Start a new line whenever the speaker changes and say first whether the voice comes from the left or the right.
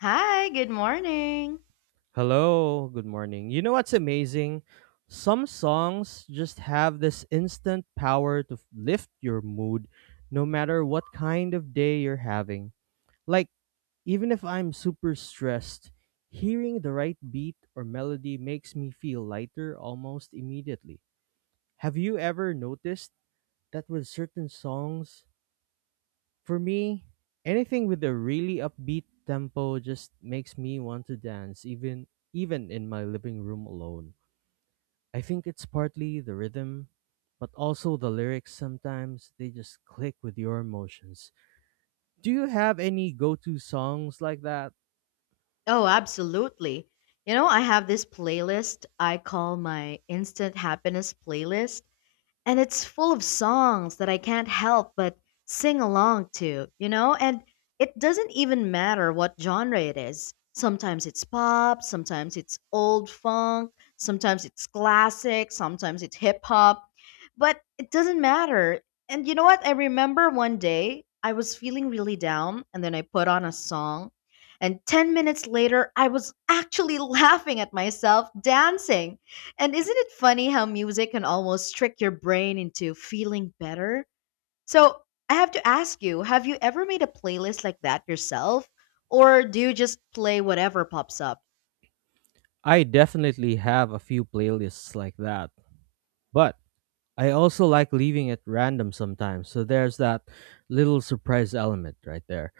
left: Hi, good morning.
right: Hello, good morning. You know what's amazing? Some songs just have this instant power to lift your mood no matter what kind of day you're having. Like, even if I'm super stressed, hearing the right beat or melody makes me feel lighter almost immediately. Have you ever noticed that with certain songs? For me, anything with a really upbeat tempo just makes me want to dance, even in my living room alone. I think it's partly the rhythm, but also the lyrics sometimes they just click with your emotions. Do you have any go-to songs like that?
left: Oh, absolutely. You know, I have this playlist I call my Instant Happiness playlist, and it's full of songs that I can't help but sing along to, you know? And it doesn't even matter what genre it is. Sometimes it's pop, sometimes it's old funk, sometimes it's classic, sometimes it's hip hop, but it doesn't matter. And you know what? I remember one day I was feeling really down, and then I put on a song. And 10 minutes later, I was actually laughing at myself dancing. And isn't it funny how music can almost trick your brain into feeling better? So, I have to ask you, have you ever made a playlist like that yourself? Or do you just play whatever pops up?
right: I definitely have a few playlists like that, but I also like leaving it random sometimes. So there's that little surprise element right there.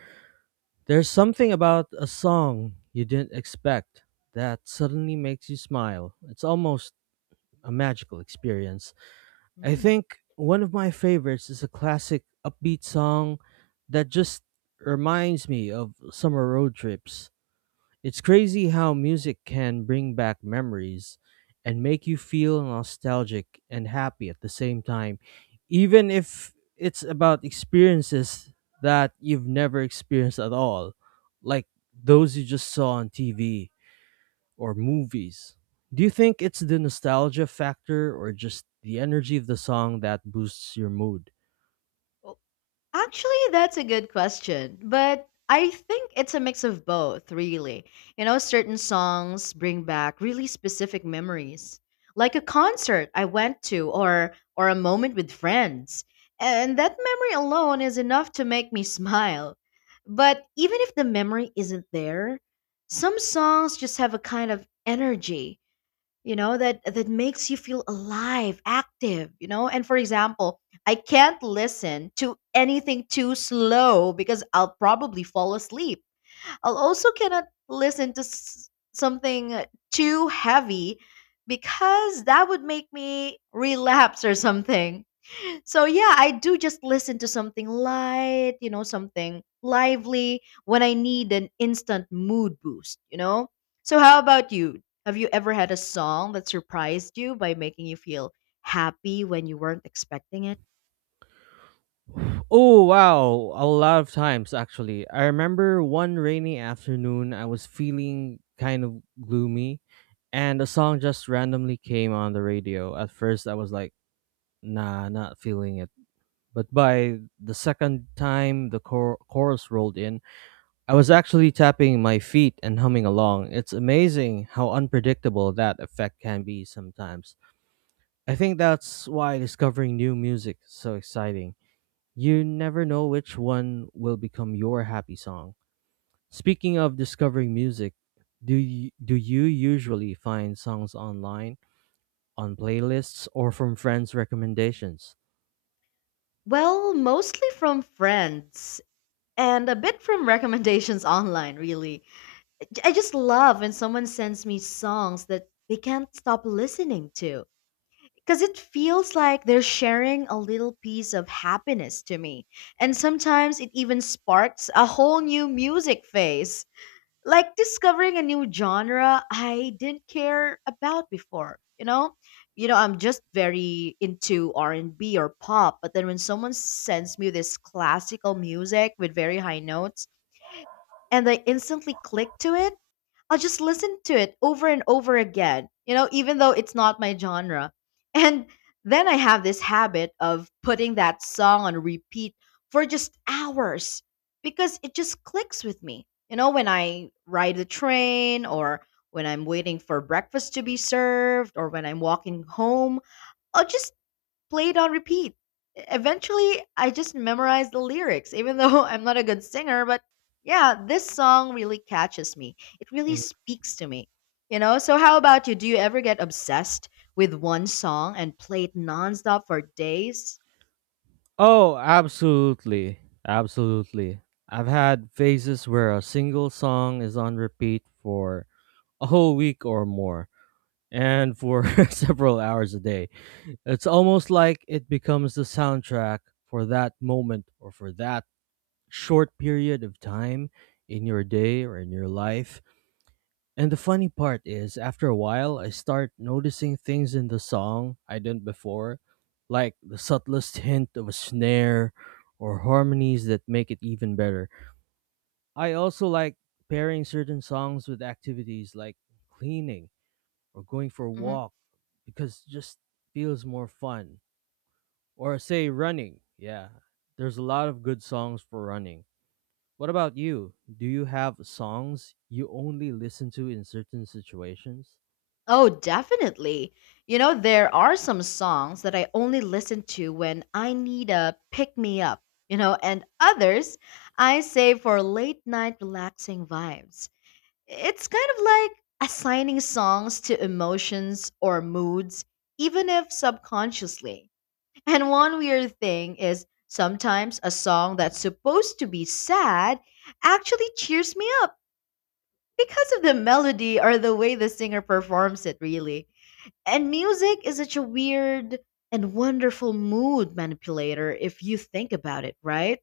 right: There's something about a song you didn't expect that suddenly makes you smile. It's almost a magical experience. I
left: Hmm.
right: think one of my favorites is a classic upbeat song that just reminds me of summer road trips. It's crazy how music can bring back memories and make you feel nostalgic and happy at the same time, even if it's about experiences that you've never experienced at all, like those you just saw on TV or movies. Do you think it's the nostalgia factor or just the energy of the song that boosts your mood?
left: Actually, that's a good question, but I think it's a mix of both, really. You know, certain songs bring back really specific memories, like a concert I went to or a moment with friends. And that memory alone is enough to make me smile. But even if the memory isn't there, some songs just have a kind of energy, you know, that makes you feel alive, active, you know? And for example, I can't listen to anything too slow because I'll probably fall asleep. I'll also cannot listen to something too heavy because that would make me relapse or something. So yeah, I do just listen to something light, you know, something lively when I need an instant mood boost, you know? So how about you? Have you ever had a song that surprised you by making you feel happy when you weren't expecting it?
right: Oh, wow. A lot of times, actually. I remember one rainy afternoon, I was feeling kind of gloomy, and a song just randomly came on the radio. At first, I was like, nah, not feeling it. But by the second time the chorus rolled in, I was actually tapping my feet and humming along. It's amazing how unpredictable that effect can be sometimes. I think that's why discovering new music is so exciting. You never know which one will become your happy song. Speaking of discovering music, do you usually find songs online, on playlists, or from friends' recommendations?
left: Well, mostly from friends and a bit from recommendations online, really. I just love when someone sends me songs that they can't stop listening to. Because it feels like they're sharing a little piece of happiness to me. And sometimes it even sparks a whole new music phase. Like discovering a new genre I didn't care about before, you know? You know, I'm just very into R&B or pop, but then when someone sends me this classical music with very high notes and I instantly click to it, I'll just listen to it over and over again, you know, even though it's not my genre. And then I have this habit of putting that song on repeat for just hours because it just clicks with me. You know, when I ride the train or when I'm waiting for breakfast to be served or when I'm walking home, I'll just played on repeat. Eventually, I just memorized the lyrics, even though I'm not a good singer. But yeah, this song really catches me. It really speaks to me. You know, so how about you? Do you ever get obsessed with one song and play it nonstop for days?
right: Oh, absolutely. Absolutely. I've had phases where a single song is on repeat for a whole week or more, and for several hours a day. It's almost like it becomes the soundtrack for that moment or for that short period of time in your day or in your life. And the funny part is, after a while, I start noticing things in the song I didn't before, like the subtlest hint of a snare or harmonies that make it even better. I also like pairing certain songs with activities like cleaning or going for a
left: Hmm.
right: walk because it just feels more fun. Or say running. Yeah, there's a lot of good songs for running. What about you? Do you have songs you only listen to in certain situations?
left: Oh, definitely. You know, there are some songs that I only listen to when I need a pick me up, you know, and others I save for late night relaxing vibes. It's kind of like assigning songs to emotions or moods, even if subconsciously. And one weird thing is sometimes a song that's supposed to be sad actually cheers me up because of the melody or the way the singer performs it, really. And music is such a weird and wonderful mood manipulator if you think about it, right?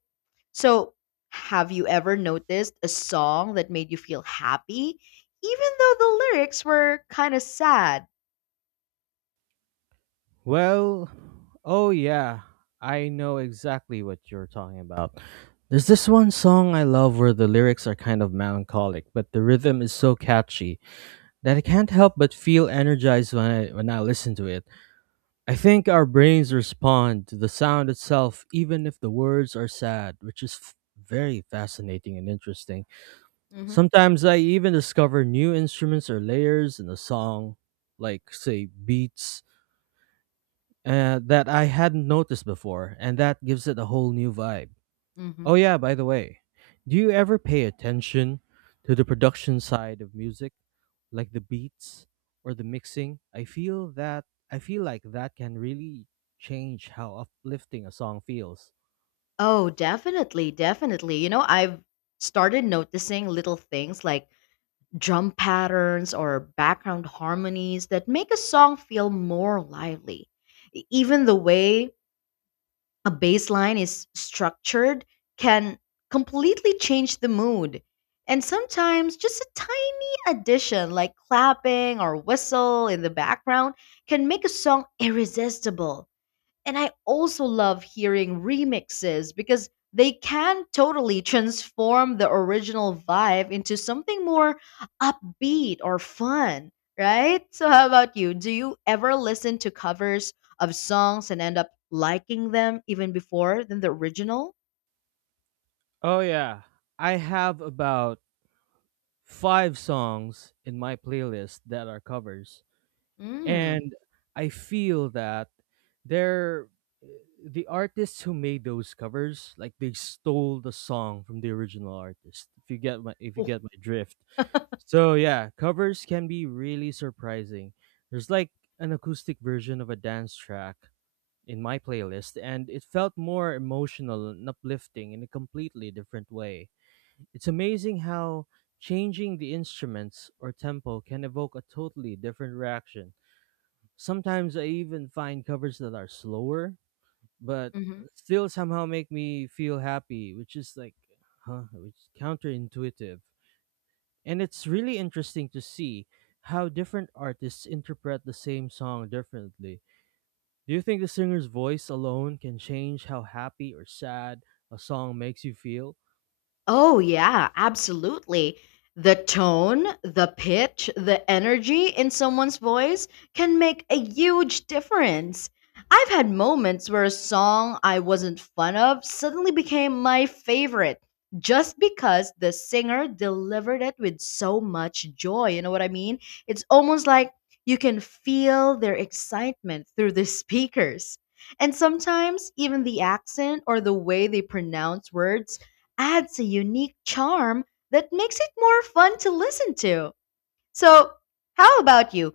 left: So, have you ever noticed a song that made you feel happy, even though the lyrics were kind of sad?
right: Well, oh yeah, I know exactly what you're talking about. There's this one song I love where the lyrics are kind of melancholic, but the rhythm is so catchy that I can't help but feel energized when I listen to it. I think our brains respond to the sound itself even if the words are sad, which is very fascinating and interesting.
left: Hmm.
right: Sometimes I even discover new instruments or layers in a song, like say beats that I hadn't noticed before, and that gives it a whole new vibe.
left: Hmm.
right: Oh, yeah, by the way, do you ever pay attention to the production side of music, like the beats or the mixing? I feel like that can really change how uplifting a song feels.
left: Oh, definitely, definitely. You know, I've started noticing little things like drum patterns or background harmonies that make a song feel more lively. Even the way a baseline is structured can completely change the mood. And sometimes just a tiny addition like clapping or whistle in the background can make a song irresistible. And I also love hearing remixes because they can totally transform the original vibe into something more upbeat or fun, right? So, how about you? Do you ever listen to covers of songs and end up liking them even before than the original?
right: Oh, yeah, I have about five songs in my playlist that are covers,
left: Mm.
right: and I feel that they're the artists who made those covers like they stole the song from the original artist, if you get my if you
left: Oh.
right: get my drift. So yeah, covers can be really surprising. There's like an acoustic version of a dance track in my playlist, and it felt more emotional and uplifting in a completely different way. It's amazing how changing the instruments or tempo can evoke a totally different reaction. Sometimes I even find covers that are slower, but still somehow make me feel happy, which is like, huh, which is counterintuitive. And it's really interesting to see how different artists interpret the same song differently. Do you think the singer's voice alone can change how happy or sad a song makes you feel?
left: Oh, yeah, absolutely. The tone, the pitch, the energy in someone's voice can make a huge difference. I've had moments where a song I wasn't fond of suddenly became my favorite just because the singer delivered it with so much joy. You know what I mean? It's almost like you can feel their excitement through the speakers. And sometimes even the accent or the way they pronounce words adds a unique charm that makes it more fun to listen to. So, how about you?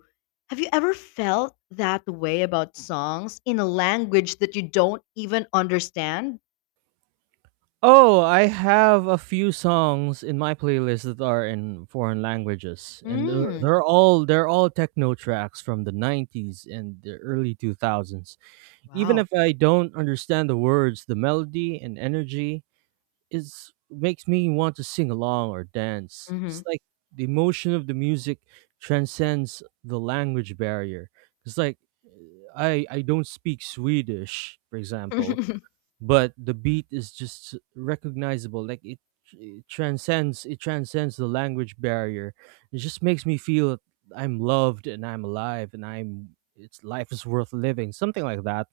left: Have you ever felt that way about songs in a language that you don't even understand?
right: Oh, I have a few songs in my playlist that are in foreign languages, and they're,
left: Mm,
right: they're all they're all techno tracks from the '90s and the early 2000s. Even
left: wow.
right: if I don't understand the words, the melody and energy is makes me want to sing along or dance.
left: Hmm.
right: It's like the emotion of the music transcends the language barrier. It's like I don't speak Swedish, for example, but the beat is just recognizable. Like it transcends, it transcends the language barrier. It just makes me feel I'm loved and I'm alive, and I'm it's life is worth living, something like that.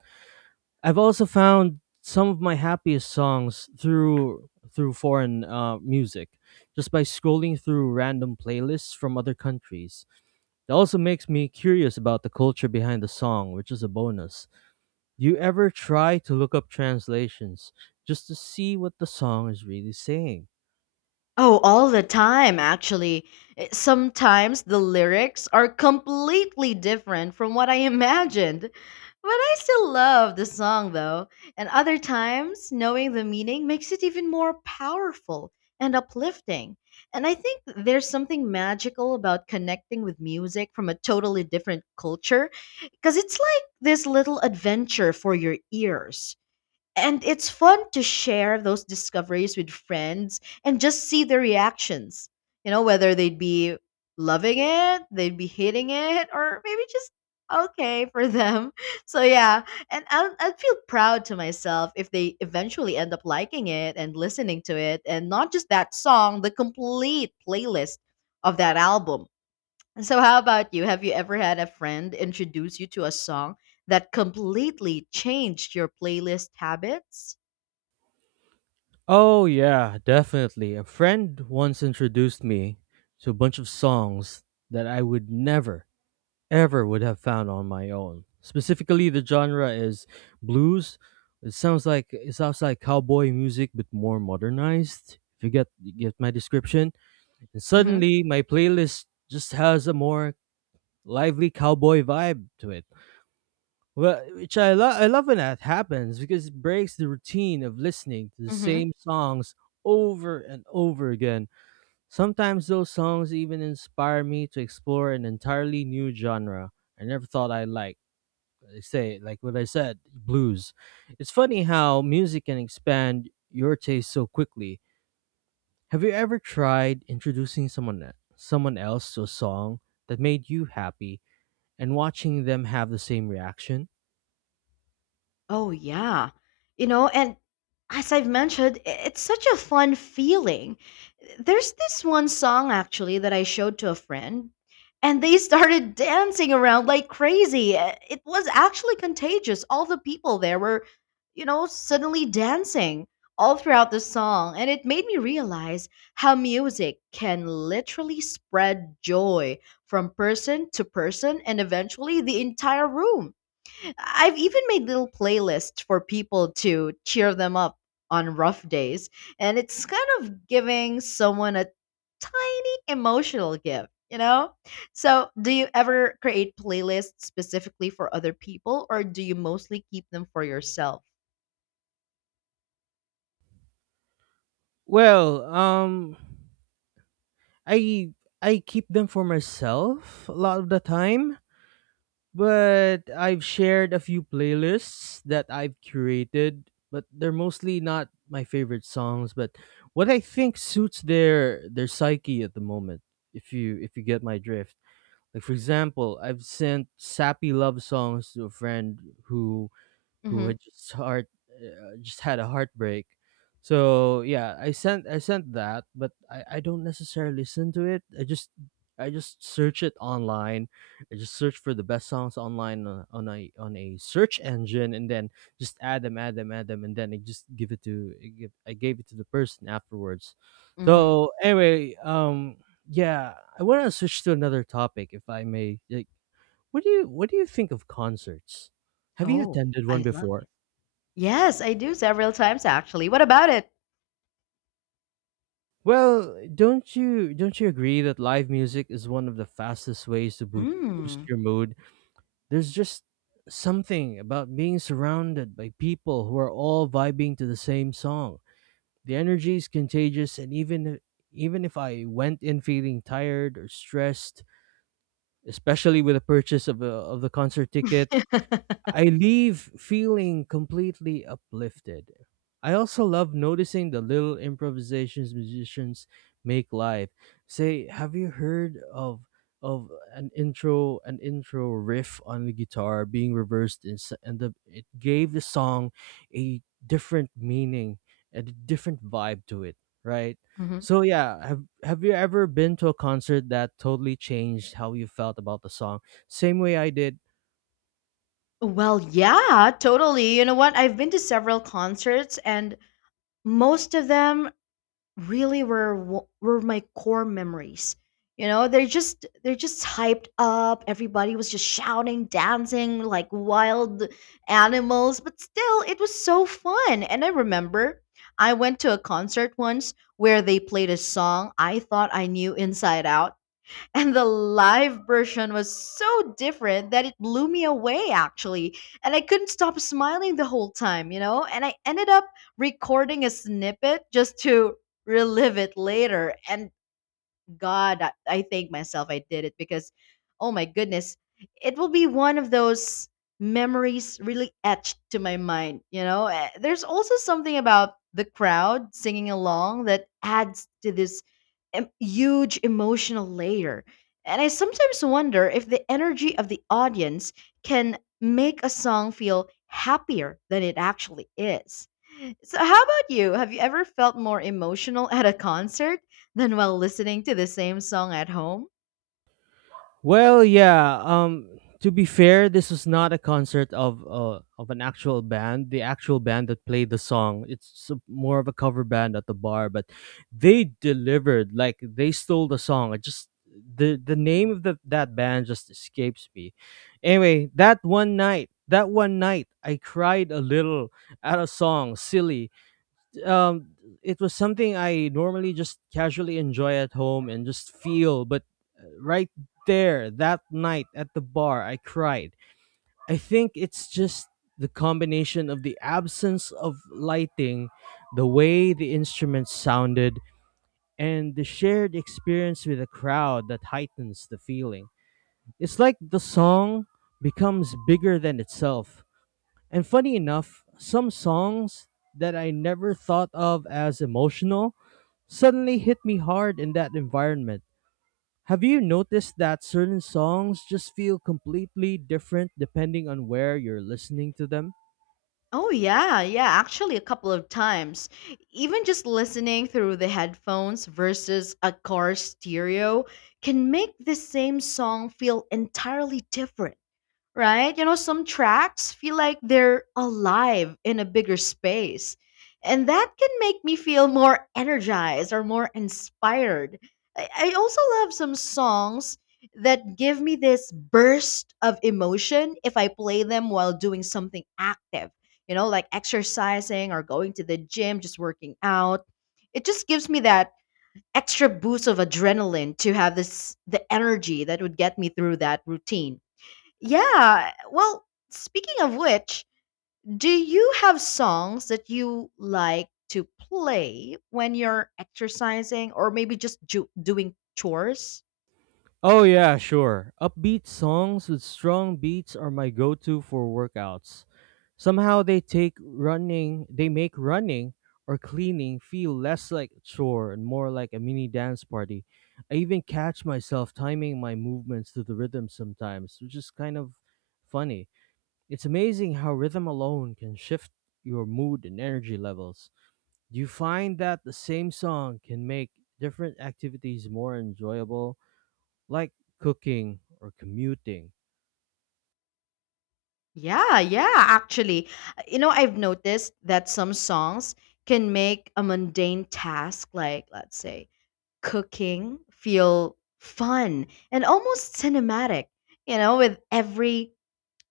right: I've also found some of my happiest songs through foreign music, just by scrolling through random playlists from other countries. It also makes me curious about the culture behind the song, which is a bonus. Do you ever try to look up translations just to see what the song is really saying?
left: Oh, all the time, actually. Sometimes the lyrics are completely different from what I imagined. But I still love the song, though. And other times, knowing the meaning makes it even more powerful and uplifting. And I think there's something magical about connecting with music from a totally different culture, because it's like this little adventure for your ears. And it's fun to share those discoveries with friends and just see their reactions. You know, whether they'd be loving it, they'd be hating it, or maybe just okay for them. So yeah, and I'll feel proud to myself if they eventually end up liking it and listening to it, and not just that song, the complete playlist of that album. And so, how about you? Have you ever had a friend introduce you to a song that completely changed your playlist habits?
right: Oh, yeah, definitely. A friend once introduced me to a bunch of songs that I would never, ever would have found on my own. Specifically, the genre is blues. It sounds like cowboy music, but more modernized. If you get my description, and
left: Mm-hmm.
right: suddenly my playlist just has a more lively cowboy vibe to it. Well, which I love. I love when that happens because it breaks the routine of listening to the
left: Mm-hmm.
right: same songs over and over again. Sometimes those songs even inspire me to explore an entirely new genre I never thought I liked. They say, like what I said, blues. It's funny how music can expand your taste so quickly. Have you ever tried introducing someone else to a song that made you happy and watching them have the same reaction?
left: Oh, yeah. You know, and as I've mentioned, it's such a fun feeling. There's this one song actually that I showed to a friend, and they started dancing around like crazy. It was actually contagious. All the people there were, you know, suddenly dancing all throughout the song, and it made me realize how music can literally spread joy from person to person and eventually the entire room. I've even made little playlists for people to cheer them up on rough days, and it's kind of giving someone a tiny emotional gift, you know? So, do you ever create playlists specifically for other people, or do you mostly keep them for yourself?
right: Well, I I keep them for myself a lot of the time, but I've shared a few playlists that I've curated, but they're mostly not my favorite songs, but what I think suits their psyche at the moment, if you get my drift. Like for example, I've sent sappy love songs to a friend who who
left: Hmm.
right: had just heart just had a heartbreak. So yeah, I sent that, but I don't necessarily listen to it. I just search it online. I just search for the best songs online on a search engine, and then just add them, and then I just give it to I gave it to the person afterwards.
left: Hmm.
right: So anyway, yeah, I want to switch to another topic, if I may. Like, what do you think of concerts? Have you
left: Oh,
right: attended one
left: I love it.
right: before?
left: Yes, I do several times actually. What about it?
right: Well, don't you agree that live music is one of the fastest ways to boost
left: Mm.
right: your mood? There's just something about being surrounded by people who are all vibing to the same song. The energy is contagious, and even if I went in feeling tired or stressed, especially with the purchase of of the concert ticket, I leave feeling completely uplifted. I also love noticing the little improvisations musicians make live. Say, have you heard of an intro riff on the guitar being reversed in, s- and the, it gave the song a different meaning and a different vibe to it, right?
left: Mhm.
right: So yeah, have you ever been to a concert that totally changed how you felt about the song? Same way I did.
left: Well, yeah, totally. You know what? I've been to several concerts, and most of them really were were my core memories. You know, they're just, they're just hyped up. Everybody was just shouting, dancing like wild animals, but still it was so fun. And I remember I went to a concert once where they played a song I thought I knew inside out, and the live version was so different that it blew me away, actually. And I couldn't stop smiling the whole time, you know? And I ended up recording a snippet just to relive it later. And God, I thank myself I did it because, oh my goodness, it will be one of those memories really etched to my mind. You know, there's also something about the crowd singing along that adds to this huge emotional layer. And I sometimes wonder if the energy of the audience can make a song feel happier than it actually is. So, how about you? Have you ever felt more emotional at a concert than while listening to the same song at home?
right: Well, yeah. To be fair, this was not a concert of an actual band. The actual band that played the song, it's more of a cover band at the bar, but they delivered. Like they stole the song. I just the name of that band just escapes me. Anyway, that one night, I cried a little at a song, "Silly," um it was something I normally just casually enjoy at home and just feel, but right there that night at the bar, I cried. I think it's just the combination of the absence of lighting, the way the instruments sounded, and the shared experience with the crowd that heightens the feeling. It's like the song becomes bigger than itself. And funny enough, some songs that I never thought of as emotional suddenly hit me hard in that environment. Have you noticed that certain songs just feel completely different depending on where you're listening to them?
left: Oh, yeah, yeah, actually, a couple of times. Even just listening through the headphones versus a car stereo can make the same song feel entirely different, right? You know, some tracks feel like they're alive in a bigger space. And that can make me feel more energized or more inspired. I also love some songs that give me this burst of emotion if I play them while doing something active, you know, like exercising or going to the gym, just working out. It just gives me that extra boost of adrenaline to have this the energy that would get me through that routine, yeah. Well, speaking of which, do you have songs that you like to play when you're exercising or maybe just doing chores?
right: Oh, yeah, sure. Upbeat songs with strong beats are my go to for workouts. Somehow they take running, they make running or cleaning feel less like a chore and more like a mini dance party. I even catch myself timing my movements to the rhythm sometimes, which is kind of funny. It's amazing how rhythm alone can shift your mood and energy levels. Do you find that the same song can make different activities more enjoyable, like cooking or commuting?
left: Yeah, yeah, actually. You know, I've noticed that some songs can make a mundane task like, let's say, cooking feel fun and almost cinematic, you know, with every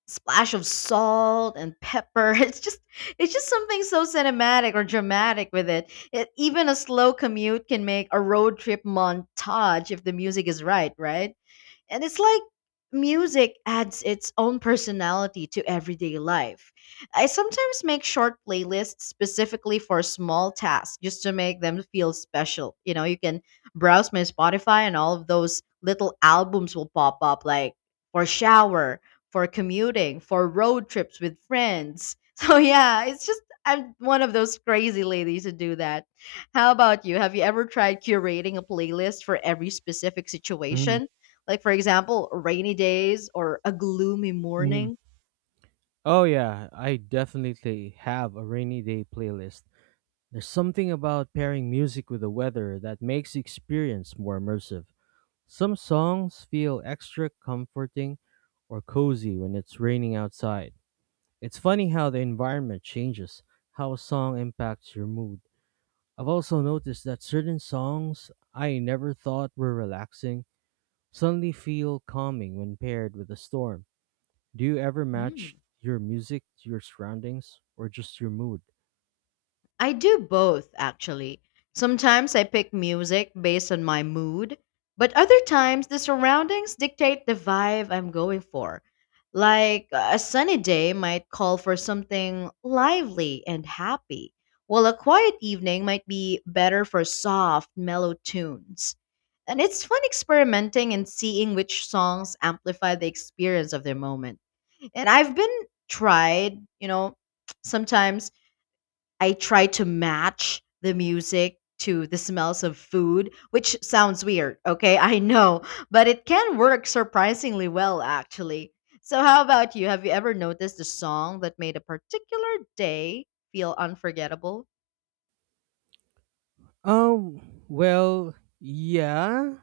left: splash of salt and pepper. It's just something so cinematic or dramatic with it. Even a slow commute can make a road trip montage if the music is right, right? And it's like music adds its own personality to everyday life. I sometimes make short playlists specifically for small tasks just to make them feel special. You know, you can browse my Spotify and all of those little albums will pop up like for shower, for commuting, for road trips with friends. So yeah, it's just I'm one of those crazy ladies who do that. How about you? Have you ever tried curating a playlist for every specific
right: hmm
left: situation? Like, for example, rainy days or a gloomy
right: hmm
left: morning.
right: Oh, yeah, I definitely have a rainy day playlist. There's something about pairing music with the weather that makes the experience more immersive. Some songs feel extra comforting or cozy when it's raining outside. It's funny how the environment changes how a song impacts your mood. I've also noticed that certain songs I never thought were relaxing suddenly feel calming when paired with a storm. Do you ever
left: Mm.
right: match your music to your surroundings or just your mood?
left: I do both, actually. Sometimes I pick music based on my mood, but other times the surroundings dictate the vibe I'm going for. Like a sunny day might call for something lively and happy, while a quiet evening might be better for soft, mellow tunes. And it's fun experimenting and seeing which songs amplify the experience of their moment. And I've been tried, you know, sometimes I try to match the music to the smells of food, which sounds weird, okay? I know, but it can work surprisingly well, actually. So, how about you? Have you ever noticed a song that made a particular day feel unforgettable?
right: Um, well, yeah.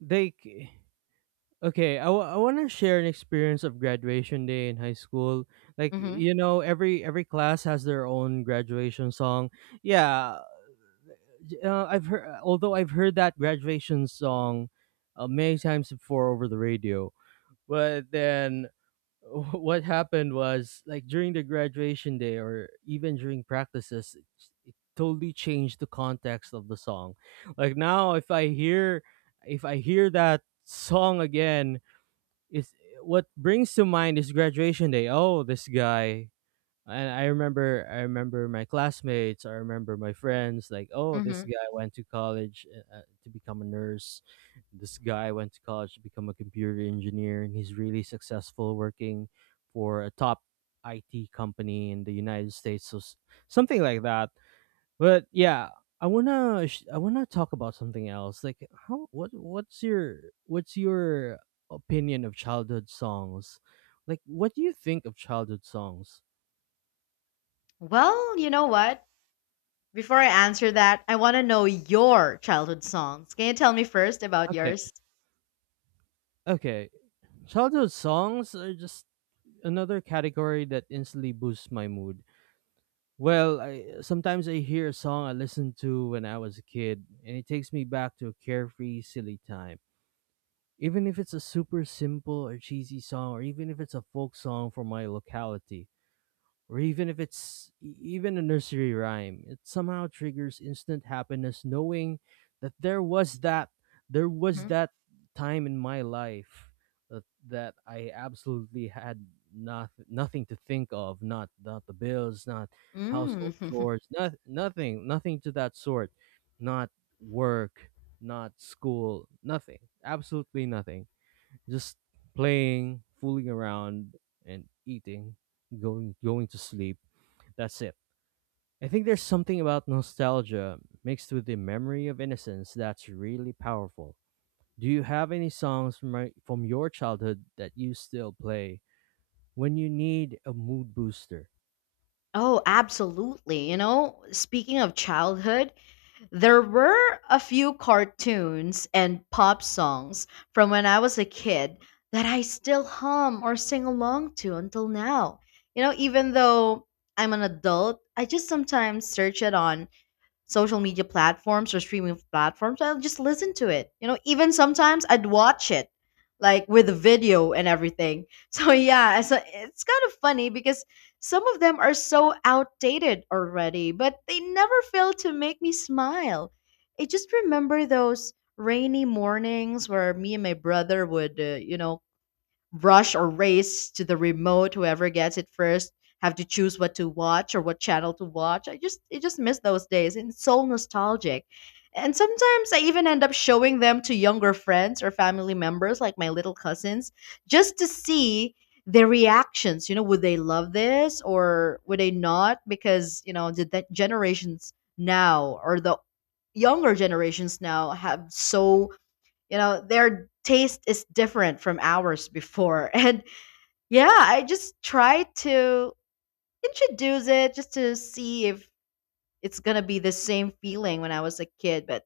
right: Like, okay, I want to share an experience of graduation day in high school. Like,
left: Mm-hmm.
right: you know, every class has their own graduation song. Yeah. I've heard, although I've heard that graduation song many times before over the radio, but then what happened was like during the graduation day or even during practices, it totally changed the context of the song. Like now, if I hear that song again, it's what brings to mind is graduation day. Oh, this guy, and I remember my classmates. I remember my friends. Like, oh, this
left: Mm-hmm.
right: guy went to college to become a nurse. This guy went to college to become a computer engineer, and he's really successful working for a top IT company in the United States. Something like that. But yeah, I wanna talk about something else. Like, what's your opinion of childhood songs? Like, what do you think of childhood songs?
left: Well, you know what? Before I answer that, I want to know your childhood songs. Can you tell me first about yours?
right: Okay. Childhood songs are just another category that instantly boosts my mood. Well, sometimes I hear a song I listened to when I was a kid, and it takes me back to a carefree, silly time. Even if it's a super simple or cheesy song, or even if it's a folk song from my locality, or even if it's even a nursery rhyme, it somehow triggers instant happiness knowing that there was that there was
left: Mm-hmm.
right: that time in my life that, that I absolutely had not nothing to think of, not not the bills, not household
left: Mm.
right: chores, not, nothing, nothing to that sort, not work, not school, nothing, absolutely nothing, just playing, fooling around, and eating, going to sleep. That's it. I think there's something about nostalgia mixed with the memory of innocence that's really powerful. Do you have any songs from your childhood that you still play when you need a mood booster?
left: Oh, absolutely. You know, speaking of childhood, there were a few cartoons and pop songs from when I was a kid that I still hum or sing along to until now. You know, even though I'm an adult, I just sometimes search it on social media platforms or streaming platforms. I'll just listen to it. You know, even sometimes I'd watch it like with the video and everything. So yeah, so it's kind of funny because some of them are so outdated already, but they never fail to make me smile. I just remember those rainy mornings where me and my brother would, you know, rush or race to the remote, whoever gets it first, have to choose what to watch or what channel to watch. I just miss those days, and it's so nostalgic. And sometimes I even end up showing them to younger friends or family members like my little cousins, just to see their reactions, you know? Would they love this or would they not? Because you know the generations now or the younger generations now have so, you know, their taste is different from ours before. And yeah, I just try to introduce it just to see if it's gonna be the same feeling when I was a kid, but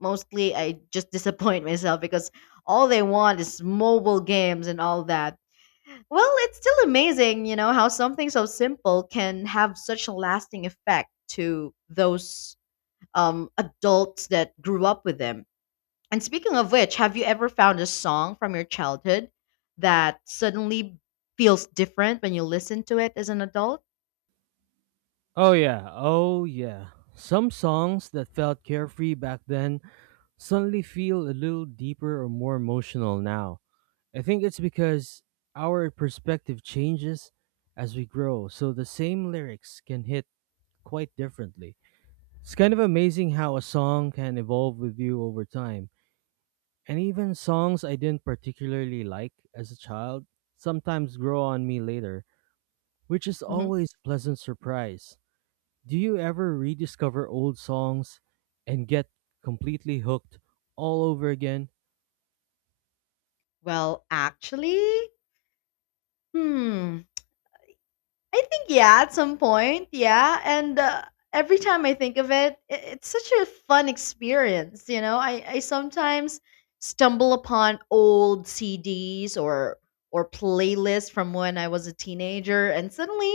left: mostly I just disappoint myself because all they want is mobile games and all that. Well, it's still amazing, you know, how something so simple can have such a lasting effect to those adults that grew up with them. And speaking of which, have you ever found a song from your childhood that suddenly feels different when you listen to it as an adult?
right: Oh yeah, oh yeah. Some songs that felt carefree back then suddenly feel a little deeper or more emotional now. I think it's because our perspective changes as we grow, so the same lyrics can hit quite differently. It's kind of amazing how a song can evolve with you over time. And even songs I didn't particularly like as a child sometimes grow on me later, which is
left: hmm
right: always a pleasant surprise. Do you ever rediscover old songs and get completely hooked all over again?
left: Well, actually, hmm, I think, yeah, at some point, yeah. And Every time I think of it, I it's such a fun experience. You know, I sometimes stumble upon old CDs or playlists from when I was a teenager, and suddenly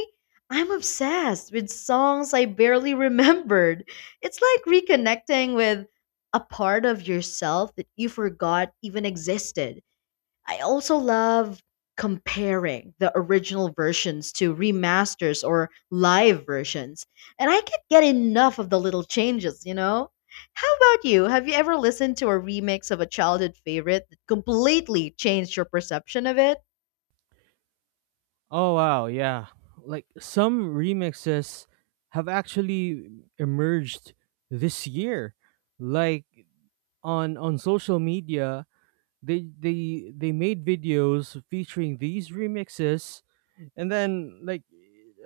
left: I'm obsessed with songs I barely remembered. It's like reconnecting with a part of yourself that you forgot even existed. I also love comparing the original versions to remasters or live versions, and I can't get enough of the little changes, you know? How about you? Have you ever listened to a remix of a childhood favorite that completely changed your perception of it?
right: Oh wow, yeah. Like some remixes have actually emerged this year. Like on social media, they made videos featuring these remixes, and then like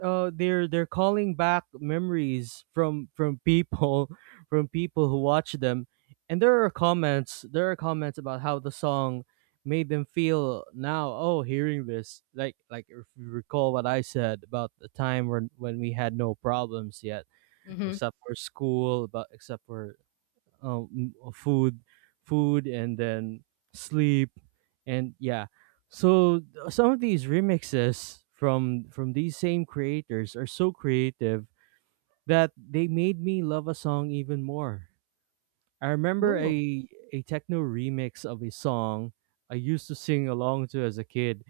right: they're calling back memories from people, from people who watch them, and there are comments about how the song made them feel now. Oh, hearing this, like if you recall what I said about the time when we had no problems yet,
left: Mm-hmm.
right: except for school, about except for food, food, and then sleep, and yeah. Some of these remixes from these same creators are so creative that they made me love a song even more. I remember
left: Ooh.
right: a techno remix of a song I used to sing along to as a kid,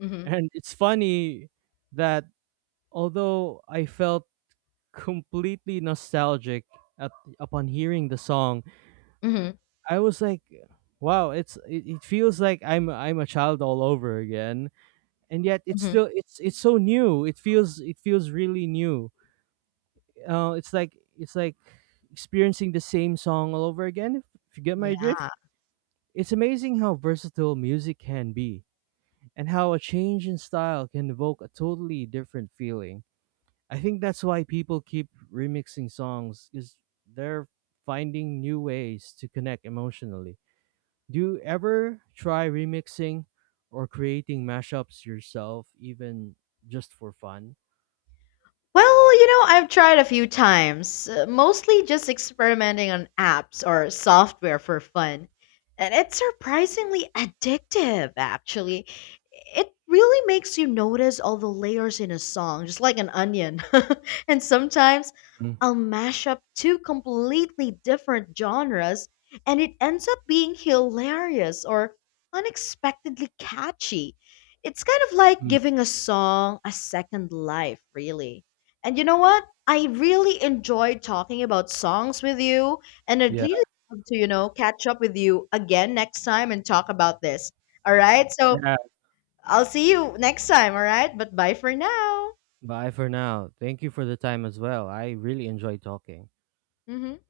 left: Mm-hmm.
right: and it's funny that although I felt completely nostalgic at, upon hearing the song,
left: Mm-hmm.
right: I was like, wow, it feels like I'm a child all over again, and yet it's
left: Mm-hmm.
right: still it's it's so new. It feels really new. It's like experiencing the same song all over again. If you get
left: Yeah.
right: my drift, it's amazing how versatile music can be, and how a change in style can evoke a totally different feeling. I think that's why people keep remixing songs, is they're finding new ways to connect emotionally. Do you ever try remixing or creating mashups yourself, even just for fun?
left: Well, you know, I've tried a few times, mostly just experimenting on apps or software for fun. And it's surprisingly addictive, actually. It really makes you notice all the layers in a song, just like an onion. And sometimes
right: Mm,
left: I'll mash up two completely different genres, and it ends up being hilarious or unexpectedly catchy. It's kind of like
right: mm.
left: giving a song a second life, really. And you know what? I really enjoyed talking about songs with you, and I'd
right: Yeah.
left: really love to, you know, catch up with you again next time and talk about this. All right? So
right: Yeah.
left: I'll see you next time, all right? But bye for now.
right: Bye for now. Thank you for the time as well. I really enjoyed talking.
left: Hmm.